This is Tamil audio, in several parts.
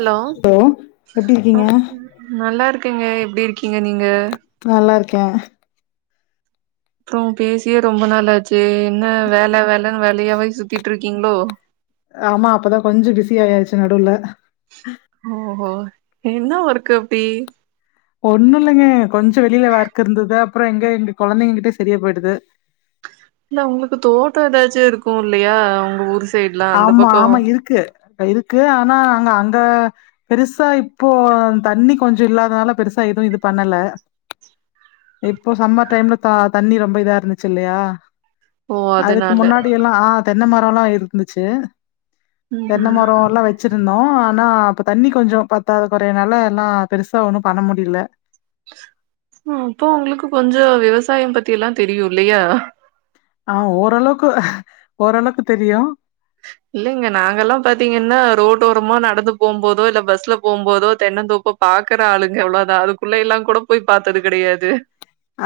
ஹலோ எப்டி இருக்கீங்க நல்லாருக்கங்க எ எப்டி இருக்கீங்க நீங்க நல்லாருக்கே அப்றோ பேசியே ரொம்ப நாளாச்சே என்ன வேல வேலன்னு வேலயாவே சுத்திட்ருக்கிங்ளோ ஆமா அப்பதா கொஞ்ச பிஸி ஆயாச்சு நடுவுல ஓஹோ என்ன ஒர்க்கு அப்டி ஒண்ணு இல்லைங்க கொஞ்ச வெளியில வொர்க் இருந்துது அப்புற எங்க இங்க கொழந்தைங்க கிட்ட சரியா போயிடுது இல்ல உங்களுக்கு தோட்ட எதாச்சு இருக்கு இல்லையா உங்க ஊரு ஆமா ஆமா இருக்கு இருக்கு ஆனா நாங்க அ ங்க பெருசா இப்போ தண்ணி கொஞ்ச இல்லாதனால பெருசா எது இது பண்ணல இப்ப சம்மர் டைம்ல தா தண்ணி ரொம்ப இதா இருந்துச்சு இல்லையா ஓ அதுக்கு அதனால முன்னாடி எல்லா ஆ தெ ன்ன மரல்லா இரு துச்சு ம் தென்ன மரோல்லா வச்சிருந்தோ ஆனா அப்ப தண்ணி கொஞ்சொ பத்தாத கொறையனால எல்லா பெருசா ஒண்ணும் பண்ண முடில அ அப்போ உங்களுக்கு கொஞ்சொ விவசாயம் பத்தி எல்லா தெரியு இல்லையா ஆ ஓரளவுக்கு ஓரளவுக்கு தெரியு இல்லைங்க நாங்கல்லாம் பாத்தீங்கன்னா ரோட்டோரமா நடந்து போம் போதோ இல்ல பஸ்ல போம்போதோ தென்னந்தோப்ப பாக்குற ஆளுங்க அவ்ளோதா அதுக்குள்ளேயெல்லா கூட போய் பாத்தது கடையாது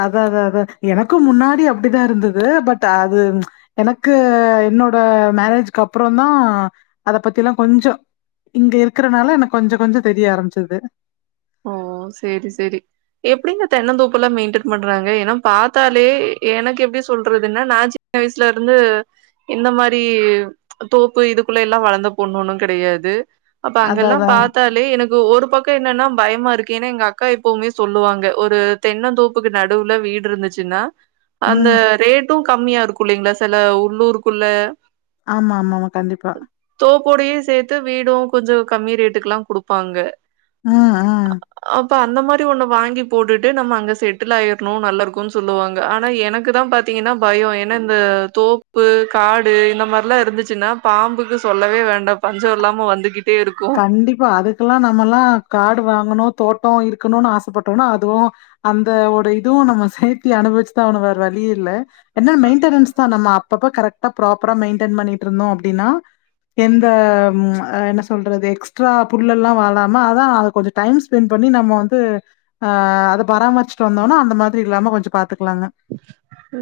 அதா அதா அதா எனக்கு முன்னாடி அப்டிதா இருந்தது பட் அது எனக்கு என்னோட மேரேஜ்கு அப்றொந்தா அதப் பத்தில்லா கொஞ்சொ இங்க இருக்குறனால எனக்கு கொஞ்சக் கொஞ்சொ தெரிய ஆரம்பிச்சது ஓ சேரி சேரி எப்டி இந்த தென்னந் தோப்புல்லா மெயின்டென் பண்றாங்க ஏன்னா பாத்தாலே எனக்கு எப்டி சொல்றதுன்னா நா சின்ன வயசுலருந்து இந்த மாரி தோப்பு இதுக்குள்ளேல்லா வளந்த பொண்ணொன்னுங் கடையாது அப்ப அதா அங்கல்லாம் அதா பாத்தாலே எனக்கு ஒரு பக்கொ என்னன்னா பயமா இருக்கு ஏன்னா எங்க அக்கா எப்பவ்மே சொல்லுவாங்க ஒரு தென்னந்தோப்புக்கு நடுவுல வீடு இருந்துச்சுன்னா அந்த ம் ரேட் டு கம்மியா இருக்கு இல்லலைங்களா சில உள்ளூருக்குள்ள ஆமாமா கண்டிப்பா தோப்பபோடையே சேத்து வீடு கொஞ்சோ கம்மி ரேட்டுக்கெல்லா குடுப்பாங்க ம் அ ப அந்த மாரி ஒன்ன வாங்கி போட்டுட்டு நம்ம அங்க செட்டில் ஆயிர்ணு நல்லா இருக்குன் சொல்லுவாங்க ஆனா எனக்கு தா பாத்தீங்கன்னா பயோ ஏனா இந்த தோப்பு காடு இந்த மாரிலா இருந்துச்சுன்னா பாம்புக்கு சொல்லவே வேண்டா பஞ்ச இல்லாம வந்துகிட் கண்டிப்பா அதுக்கெல்லா நம்மல்லா கா டுவாங்கனு தோட்டோ இருக்கணு ஆசப்பட்டோம்னா அதுவு அந்த ஒரு இதுவு நம்ம சேத்தி அனுபவிச்சுதா ஆகனு வேற வழியில்ல என்ன மெயின்டனன்ஸ்தா அப்பப்ப கரட்டா ப்ராப்பரா மெயின்டைன் பண்ணிட்டருந்தோ அப்படின்னா எந்த ம் என்ன சொல்றது எக்ஸ்ட்ரா புல்லெல்லா வளாம அதா அத கொஞ்ச டைம் ஸ்பென் பண்ணி நம்ம வந்து அஹ் அத பராமரிச்சுட்டு வந்தோனா அந்த மாதிரி இல்லாம கொஞ்ச பாத்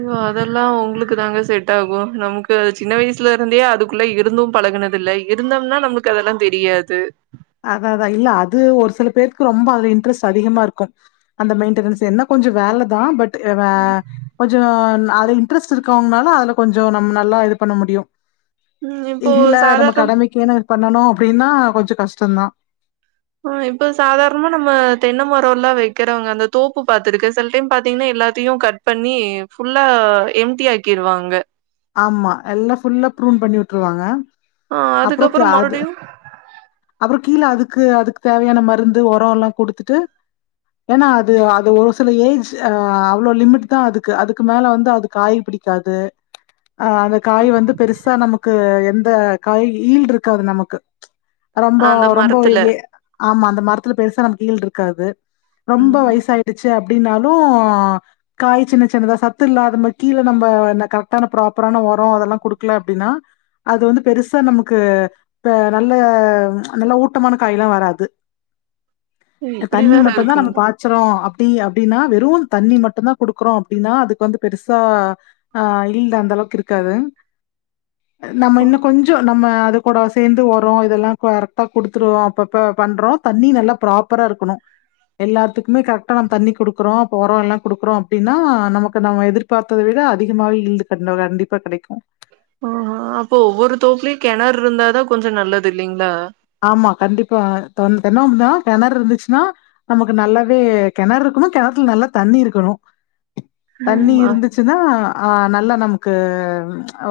ஓ அதெல்லா உங்களுக்கு தாங்க செட் டாகு நமக்கு சின்ன வயசுல இருந்தே அதுக்குள்ள இருந்து பழகுனதில்ல இருந்தம்னா நமக்கு அதெல்லா தெ ரியாது அத அதா இல்ல அது ஒரு சில பேருக்கு ரொம்ப அது இன்ட்ரெஸ்ட் அதிகமா இருக்கும் அந்த மெயின்டெனன்ஸ் என்ன கொஞ்ச வேலதா பட் இத வே கொஞ்சோ அது இன்ட்ரெஸ்ட் இருக்கவங்கனால அதுல கொஞ்ச நம்ம நல்லா இது பண்ண முடியு ம் இப்போ இல்ல நம்ம சாதாரணம் கடமைக்குனு பண்ணணு அப்படின்னா கொஞ்ச கஷ் டந்தா ஆஹ் இப்ப சாதாரணமா நம்ம தென்ன மரல்லா வெக்கிறவங்க அந்த தோப்பு பாத்துருக்கே சில டைம் பாத்தீங்கன்னா எல்லாத்தையு கட் பண்ணி ஃபுல்லா எம்டி ஆக்கிருவாங்க ஆமா எல்லா ஃபுல்லா ப்ரூம் பண்ணி விட்ருவாங்க ஆஹ் அதுக்கப்புற மறுபடியு கீழே அதுக்கு அதுக்கு தேவையான மருந்து உரம் எல்லா குடுத்துட்டு ஏனா அது அது ஒரு சில ஏஜ் அ அவ்ளோ லிமிட் தா அதுக்கு அதுக்கு மேல வந்து அது காய் பிடிக்காது ஆஹ் அந்த காய் வந்து பெருசா நமக்கு அந்த காய் ஹீல்ட்ருக்காது நமக்கு ரொம்ப அந்த ரொம்ப மரத்துல ஏ ஆமா அந்த மரத்துல பெருசா நமக்கு ஹீல்ட்ருக்காது ரொம்ப ம் வயசாயிடுச்சு அ ப்படின்னாலு காய் சின்ன சின்னதா சத்து இல்ல அ மாரி கீழே நம்ம என்ன க ரட்டான ப்ராப்பரான ஒரோ அதெல்லா குடுக்கல அப்படின்னா அது வந்து பெருசா நமக்கு நல்ல நல்ல ஊட்டமான காய் எல்லா வராது இப்டி தண்ணி வேற மட்டுதா நம்ம இருக்குங்க பாச்சறோ அப்ப டி அப்டின்னா வெறு தண்ணி மட்டு தா குடுக்குறோ அப்டின்னா அதுக்கு வந்து பெருசா ஆஹ் ஹீல்ட் அந்தளவுக்கு இருக்காது நம்ம இன்னு கொஞ்ச நம்ம அது கூட சேந்து ஓரோ இதெல்லா கரெக்டா குடுத்துருவோ அப்பப்ப பண்றோ தண்ணி நல்லா ப்ராப்பர இருக்கணு எல்லாத்துக்குமே கரெக்டா நம்ம தண்ணி குடுக்கறோ அப்பே ஒரோ எல்லா குடுக்குறோ அப்படின்னா நமக்கு நம்ம எதிர்பாத்தத விட அதிகமாகவே ஹீல்டு கண்ட கண்டிப்பா கெடைக்கும் ஆ அப்போ ஒவ்வொரு தோப்லியும் கெணறு இருந்தாதா கொஞ்சோ நல்லது இல்லிங்களா ஆமா கண்டிப்பா த தென்னம் தா கெணறு இருந்துச்சுன்னா நமக்கு நல்லாவே கெணறு இருக்கணு கெணத்துல நல்லா தண்ணி இருக்கணு தண்ணி ம் இருந்துச்சுன்னா ஆ நல்லா நமக்கு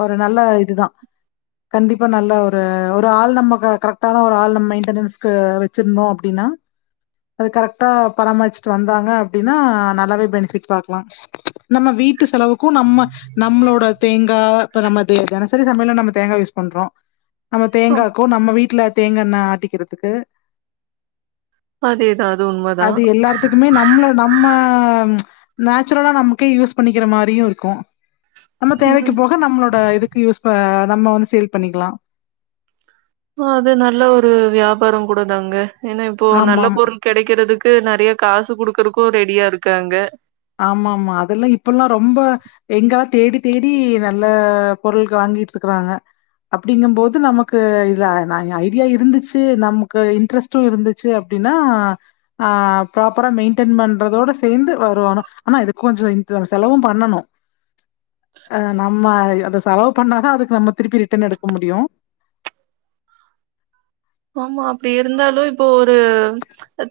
ஒரு நல்ல இதுதா கண்டிப்பா நல்ல ஒரு ஒரு ஆள் நமக்கு கரெக்ட் ஒரு ஆள் நம்ம மெய்டணஸ்க்கு வச்சிருந்தோம் அப்டின்னா அது கரெக்டா பராமரிச்சுட்டு வந்தாங்க அப்டினா நல்லாவே பெனிஃபிட்ஸ் பாக்கலா நம்ம வீட் வீட்டு செலவுக்கும் நம்ம நம்மளோட தேங்கா இப்ப நம்ம தி தென சரி சமையல்ல நம்ம தேங்கா யூஸ் பண்றோம் நம்ம தேங்காக்கு நம்ம வீட் எல்லா தேங்காண்ண ஆட்டிக்கிறதுக்கு அதே தான் அது எல்லார்த்துக்குமே நம்மள நம்ம ஆ நேச்சுரலா நமக்கே யூஸ் பண்ணிக்கிற மாரியும் இருக்கும் நம்ம ம் தேவைக்கு போக நம்மளோட இதுக்கு யூஸ் ஆ நம்ம வந்து சேல் பண்ணிக்கலாம் அது நல்ல ஒரு வியாபாரம் கூட தாங்க ஏன்னா இப்போ நல்ல ஆமாமா. பொருள் கெடைக்கிறதுக்கு நெறைய காசு குடுக்குறக்கு ரெடியா இருக்காங்க ஆமாமா அதெல்லா இப்பல்லா ரொம்ப எங்கெல்லா தேடி தேடி நல்ல பொருள் வாங்கீட்ருக்குறாங்க அப்டிங்கும் போது நமக்கு இதுல நா ஐடியா இருந்துச்சு நமக்கு இன்ட்ரஸ்ட்டு இருந்துச்சு அப்டின்னா ஆ ப்ராப்பரா மெயின்டன் பண்றதோட சேந்து வரும் ஆனா ஆனா இது கொஞ்சோ செலவும் பண்ணணு அ நம்ம அத செலவு பண்ணாதா அதுக்கு நம்ம திருப்பி ரிட்டன் எடுக்க முடியு ஆமா அப்டி இருந்தாலு இப்போ ஒரு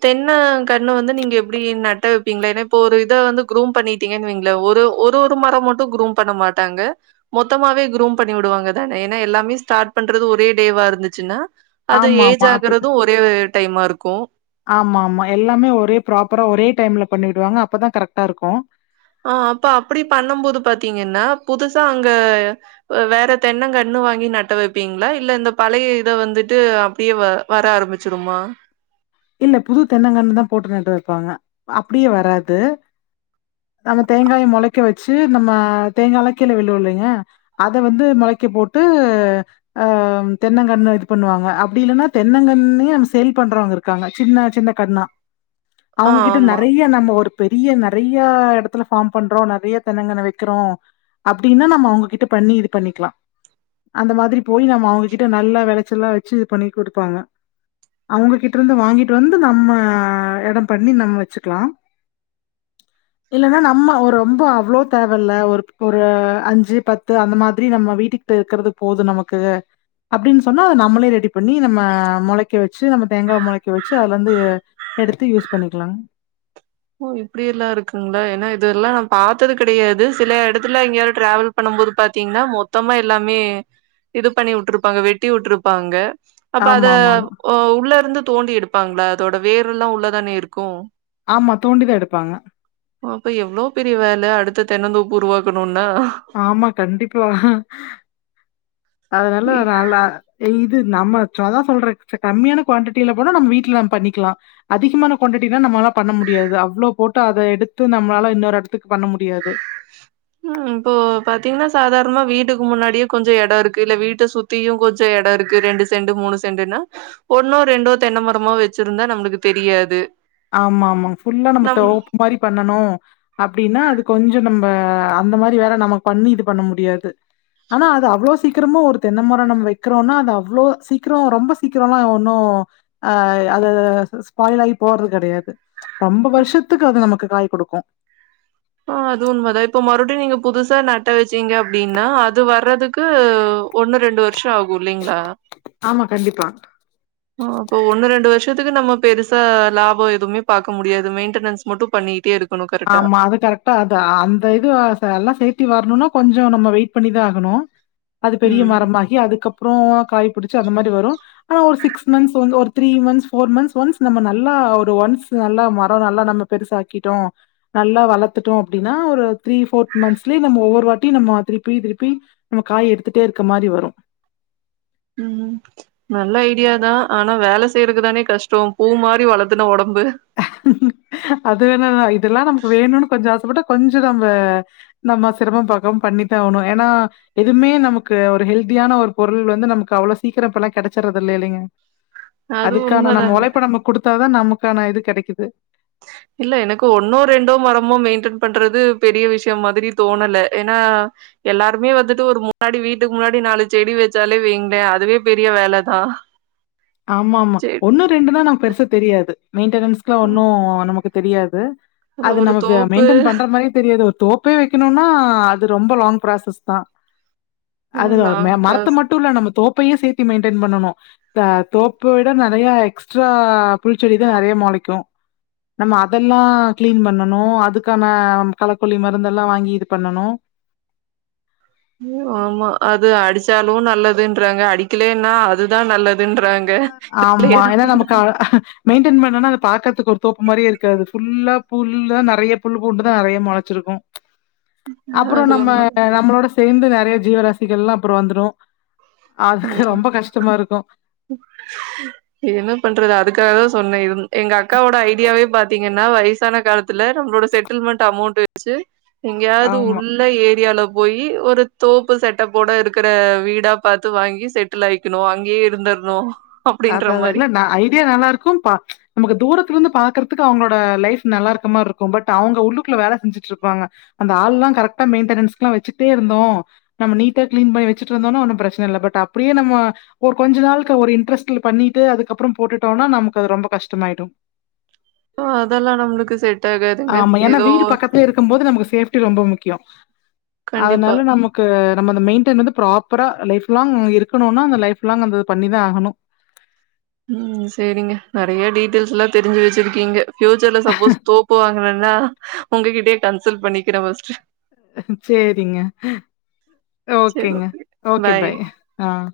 தென்ன கண்ணு வந்து நீங்க எப்டி நட்டு வெப்பீங்க ஏன்னா இப்போ ஒரு இத வந்து க்ரூம் பண்ணிட்டீங்கனு வைங்களே ஒரு ஒரு ஒரு மரோ மட்டும் க்ரூம் பண்ண மாட்டாங்க மொத்தமாவே க்ரூம் பண்ணி விடுவாங்கதானே ஏன்னா எல்லாமே ஸ்டார்ட் பண்றது ஒரே டேவா இருந்துச்சுன்னா அது ஏஜ் ஆமாமா. ஆகறதும் ஒரே டைமா இருக் கூ ஆமா ஆமா எல்லாமே ஒரே ப்ராப்பரா ஒரே டைம்ல பண்ணி விடுவாங்க அப்பதா கரெக்ட்டா இருக்கும் ஆ அப்ப அப்டி பண்ணம்போது பாத்தீங்கன்னா புதுசா அங்க வேற தென்னங்கண்ணு வாங்கி நட்டு வெப்பீங்களா இல்ல இந்த பழய இத வந்துட்டு அப்டியே வ வர ஆரம்பிச்சிடுமா இல்ல புது தென்னங்கண்ணுதா போட்டு நட்டு வெப்பாங்க அப்டியே வராது நம்ம தேங்காய மொளைக்க வச்சு நம்ம தேங்கால்லா கீழ விழும் இல்லைங்க அத வந்து மொளைக்க போட்டு ஆ தென்னங்கண்ணு இது பண்ணுவாங்க அப்டி இல்லேன்னா தென்னங்கண்ணே சேல் பண்றவங்க இருக் க்காங்க சின்ன சின்ன கண்ணா ஆ அவங்ககிட்ட ஆமா நெறைய நம்ம ஒர் பெரிய நெறையா எடத்துல ஃபார்ம் பண்றோ நெறைய தென்னங்கண்ண வைக்கிறோ அப்டினா நம்ம அவங்ககிட்ட பண்ணி இது பண்ணிக்லா அந்த மாதிரி போய் நம்ம அவங்ககிட்ட நல்ல வெளைச்சலா வச்சு இது பண்ணி குடுப்பாங்க அவுங்ககிட் டிருந்து வாங்கிட்டு வந்து நம்ம எடம் பண்ணி நம்ம வெச்சுக்லா இல்லேன்னா நம்ம ஒர் ரொம்ப அவ்ளோ தேவல்ல ஒரு ஒரு அஞ்சு பத்து அந்த மாதிரி நம்ம வீட்டுக்கிட்ட இருக்கறது போது நமக்கு அப்டின்னு சொன்னா நம்மளே ரெடி பண்ணி நம்ம மொளைக்க வச்சு நம்ம தேங்கா மொளைக்க வச்சு அதுலந்து எடுத்து யூஸ் பண்ணிக்லா ஓ இப்டி எல்லா இருக்குங்ளா ஏனா இதுல்லா நா பாத்தது கெடயாது சில எடத்துல எங்கயாது டிராவல் பண்ணம் போது பாத்தீங்ன்னா மொத்தமா எல்லாமே இது பண்ணி வுட்ருப்பாங்க வெட்டி வுட்ருப்பாங்க. அப்ப அத ஆமா, ஆமா, ஆமா. ஆ உள்ளருந்து தோண்டி எடுப்பாங்ளா அதோட வேருல்லா உள்ளதானே இருக்கு ஆமா, தோண்டி தான் எடுப்பாங்க. அப்ப எவ்ளோ பெரிய வேல அடுத் த தென்னந்தோப்பு உருவாக்கணுன் ஆமா கண்டிப்பா அதனால நல்லா இது நம்ம சொதா ஃபோல்ட் கு கம்மியான குவாண்டிட்டீல போனா நம்ம வீட்ல நம்ம பண்ணிக்லா. அதிகமான குவாண்டிட்டீனா நம்ளாள பண்ண முடியாது அவ்ளோ போட்டு அத எடுத்து நம்ளால இன்னோரு எடத்துக் பண்ண முடியாது. ம் இப்போ பாத்தீங்ன்னா சாதாரமா வீட்டுக்கு முன்னாடியே கொஞ்சோ எடோ இருக்கு இல்ல வீட்ட சுத்தியு கொஞ்சோ எடோ இருக்கு. ரெண்டு செண்டு மூணு செண்டுன்னா ஒன்னோ ரெண்டோ தென்னமரமோ வெச்சிருந்தா நம்ளுக்கு தெரியாது. ஆமா ஆமா ஃபுல்லா நம்ம நம் தோப் மாரி பண்ணனூ அப்டின்னா அது கொஞ்சோ நம் ப அந்த மாரி வேல நம பண்ணி இது பண்ண முடியாது ஆனா அது அவ்ளோ சீக்கிரமு ஒரு தென்ன மரோ நம் வைக்றோனா அது அவ்ளோ சீக்ரோ ரொம்ப சீக்ரோல்லா ஒன்னு ஆ அதத ஸ்பாய்லாய் போறது கடையாது ரொம்ப வர்ஷத்துக்கு அது நமக்கு காய் குடுக்கு ஆ அது உண்மதா இப்போ மறுவ்டியு நீங்க புதுசா நட்ட வெச்சீங்க அப்டின்னா அது வர்றதுக்கு ஒண்ணு ரெண்டு வர் ஷொ ஆகு இல்லேங்ளா ஆமா, கண்டிப்பா. அப்போ ஒன்னு ரெண்டு வர் ஷத்துக்கு நம்ம பெருசா லாபோ எதுமே பாக்க முடியாது மெய்ன்டனன்ஸ் மட்டு பண்ணியிட்டே இருக் ஆமா அது கரெக் ட்டா அத அ அந்த இது ஆ எல்லா சேத்தி வர்ணுனா கொஞ்சோ நம்ம வெயிட் பண்ணிதா ஆகணு அது பெரிய ம். மரமாகி அதுக்கப் ப்றோ காய் புடிச்சி அந்த மாரி வரு ஆனா ஒரு சிக்ஸ் மன்த்ஸ் வந்து ஒரு three months four months once நம்ம நல்லா ஒரு ஒன்ஸ் நல்லா மரோ நல்லா நம்ம பெருசாக்கிட்டோ நல்லா வளத்துட்டோ அப்டீனா ஒரு த்ரீ ஃபோர்த் மன்த்ஸ்லே நம்ம ஒவ்வொரு வாட்டி நம்மொ திருப்பி திருப்பி நம்ம காய் எடுத்துட்டே இருக்க மாரி வரு ம் நல்ல ஐடியாதா ஆனா வேல செய்றக்குதானே கஷ்டோ பூ மாரி வளத்துன ஒடம்பு அது வேணாத இதெல்லா நமக் வேணூனு கொஞ்சோ ஆசப்பட்டா கொஞ்சொ நம்ப நம்ம சிரமம் பாக்காம் பண்ணித்தா ஆவ்ணு ஏனா எதுமே நமக்கு ஒரு ஹெல்தியான ஒரு பொருள் வந்து நமக்கு அவ்ளோ சீக்ரோ இப்பல்லா கெடச்சிர்றதில்லே இல்லேங்க அது அதுக்கான நம்ம உண்மதாங்க. உழைப்ப நம்ம குடுத்தாதா நமக் க்கான இது கெடைக் கிது இல்ல எனக்கு ஒன்னோ ரெண்டோ மரமோ மெயின்டென் பண்றது பெரிய விஷயம் மாதிரி தோணல ஏன்னா எல்லாருமே வந்துட்டு ஒரு முன்னாடி வீட்டுக்கு முன்னாடி நாலு செடி வெச்சாலே வைங்ளே அதுவே பெரிய வேலதா ஆமாமா ஒண்ணோ ரெண்டுன்னா நம் பெருசா தெரியாது மெயின்டெனன்ஸ்க்லா அ ஒன்னு நமக்கு தெரியாது அது அதான் ஒரு நமக்கு தோப்பு மெயின்டைன் பண்ற மாரியே தெரியாது ஒரு தோப்பே வெக்கெணுமன்னா அது ரொம்ப லாங் ப்ராசஸ்தா அது ஆ ம லாங் கிராஸ் மரத்த மட்டுல்ல நம்ம தோப்பையு சேத் டி மெயின்டென் பண்ணனு த தோப்ப விட நறைய எக்ஸ்ட்ரா புல் செடிதா நறைய மொளைக்கு நம்ம அதெல்லா க்ளீன் பண்ணணு அதுக்கான களக்கொல்லி மருந்தெல்லா வாங்கி இது பண்ணணு ம் ஆமா அது அடிச்சாலு நல்லதுன்றாங்க அடிக்கெலேன்னா அதுதா நல்லதுன்றாங் ஆமா ஏன்னா நமக்கு ஆ மெயின்டென் பண்ணனா பாக்கற்த்துக்கு ஒரு தோப்பு மாரியே இருக்காது ஃபுல்லா புல்லா நறைய புல் பூண்டுதா நறைய மொளச்சிருக்கு அப்பறொ அது நம்ம உண்மதா. நம்மளோட ஸ் சேந்து நறைய ஜீவராசிகள்லா அப்பறொ வந்த்ரு அத்க்கு ம் ரொம்ப கஷ்டமா இருக்கு என்ன பண்றது அதுக்காகதா சொன்ன இருந் எங்க அக்காவோட ஐடியாவே பாத்தீங்கன் நா வயசான காலத் துல நமளோட செட்டில்மண்ட் அமௌண்ட் சு எங்கேயாவது ஆமா. உள்ள ஏரியால போய் ஒரு தோப்பு செட்டப்போட இருக்கற வீடா பாத்து த்து வாங்கி செட்டில் ஆயிக்கணு அங்கேயே இருந்தர்ணு அதாதா இல்ல ஐடியா நல்லா இருக்கு பா நமக்கு தூரத்துலேந்து பாக்குறக் த்துக்கு அவ்ங்களோட லைஃப் நல்லா இருக்க மாற் இருக்கு பட் அவுங்க உள்ளுக்குள்ள வேல செஞ்சுட்ருப்பாங்க அந்த ஆள்லா கரெக்ட்டா மெய்ன்டெனென்ஸ்க்லா வெச்சிக்ட்டே இருந்தோ நம்ம நீட்டா க்ளீன் பண்ணி வெச்சுட்ருந்தோன்னா ஒன்னு ப்ரச்சன இல்ல பட் அப்டியே நம்ம ஒரு கொஞ்ச நாள்க்கு ஒரு இன்ரெஸ்ட் ட்ல பண்ணிட்டு அதுக்கப்றம் போட்டுட்டோன்னா நமக்கு அது ரொம்ப கஷ்டமாயிடு அதெல்லா நம்மளுக்கு செட் ஆகாதுங்க. ஆமா ஏன்னா ஏதோ வீடு பக்கத்லயே இருக்கும்போது நமக்கு சேஃப்டி ரொம்ப முக் க்கியொ கண்டிப்பா. அதனால நமக்கு நம்ம அந்த மெயின்டைன் வந்து ப்ராப்பரா லைஃப் லாங் இருக்கணுன்னா அந்த லைஃப் லாங் அத பண்ணிதா ஆகணு ம் செரிங்க நெறையா டீட்டெயில்ஸ்லா தெரிஞ்சு வெச்சிருக்கிங்க ப்யூச்சர்ல சப்போஸ் தோப்பு வாங்கர நா உங்ககிட்டயே கன்சல்ட் பண்ணிக்கறே ஃபஸ்ட்டு சேரிங்க சேரி ஓகேங்க ஓகே ஓகே பாய் ஆஹ்